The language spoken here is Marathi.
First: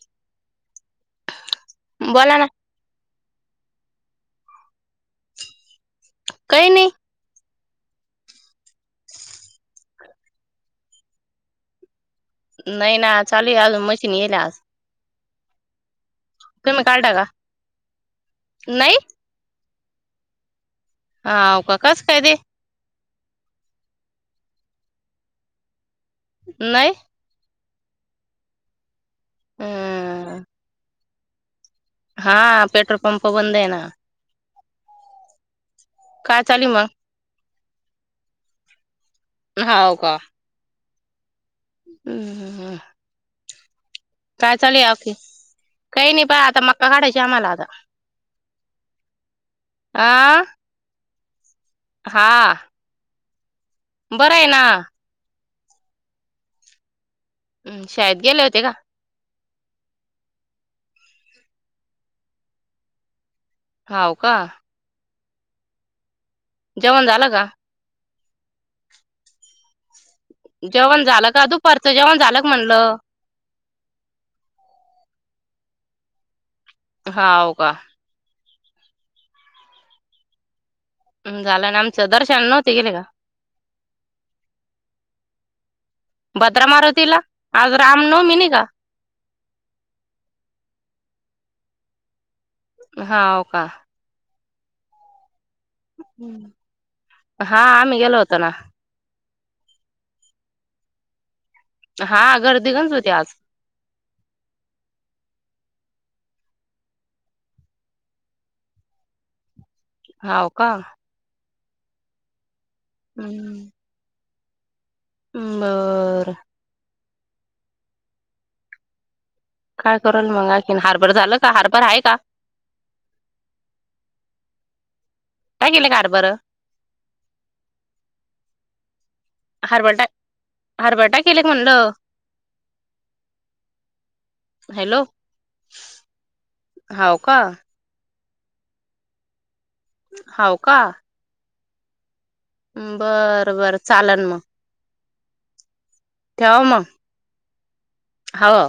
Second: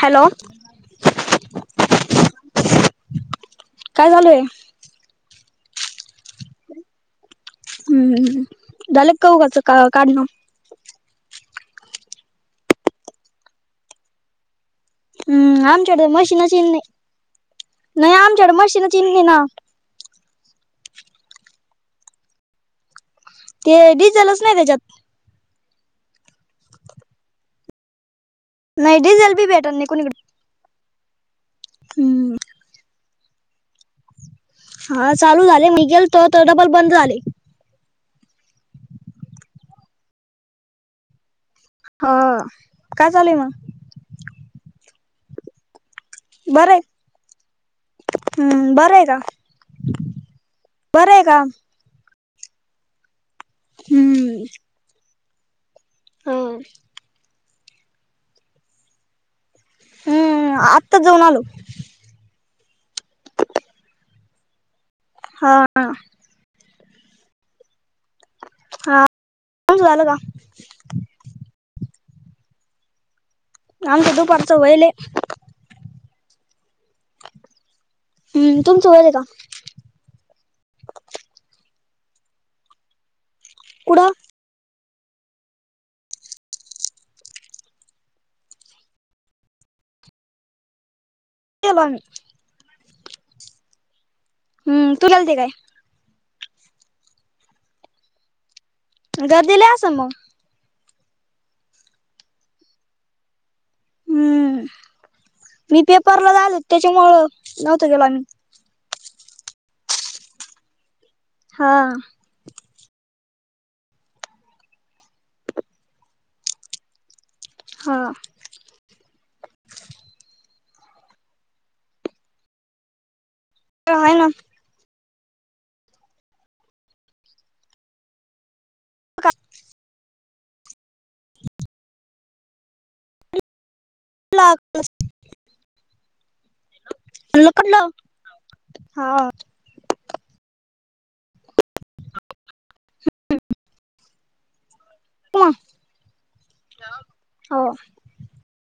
हॅलो! बोला ना काय झालय? काही नाही. हम्म झालं कऊकाचं का काढणं? नाही ना चालूये अजून मशीन यील आज. हम्म आमच्याडे मशीनच यीन नाही, तुम्ही काढता का नाही आमच्याकडे मशीनच नाही येनी ना. होव का कसं काय बे? ते डिझेलच नाही त्याच्यात. नाही नाही डिझेल बी भेटत नाही कुणीकडे. अं हम्म हा पेट्रोल पंप बंद येना. हा चालू झाले मी गेल काय चालूय मग? होव का हं हम्म काय चालूय मग? काय चालुय आक्की? काही नाही पहा आता बरं आहे मक्का काढायची आम्हाला आता. हम्म, बरंयका? आं बरं येका? हा बरंय ना. हम्म. हम्म शाळेत गेले होते का? हम्म आत्ताचं जाऊन आलो. हाव का? हा. जेवण झालं का? हा तुमच झालं का? जेवण झालं का? दुपारचं जेवण झालं का म्हणलं. आमचं दुपारचं व्हायले. हाव का? हम्म तुमचं व्हायले का? झालं ना आमचं. दर्शनाला नव्हते गेले का? कुठं? भद्रा मारुतीला आज राम नवमी नाही का? [unintelligible] हाव का? हम्म तू गेलते काय? हा आम्ही गेलो होतो ना. गर्दी लई आसल मग? हा गर्दी गच्च होती आज. हम्म मी पेपरला जायलो त्याच्यामुळं नव्हतं गेलो आम्ही. हाव का? हा. हम्म. बरं. हा. काय करल मग आणखीनं हरभरा झालं का हरभरा आहे का? आहे ना. काय केेलं हारभारं? हरभर टा हरभरा टाकेले का म्हणलं? ला हॅलो. हाव का? [unintelligible] हा. हाव का? बर बरं चालन मग. [unintelligible] ठेवा मग हा. हाव.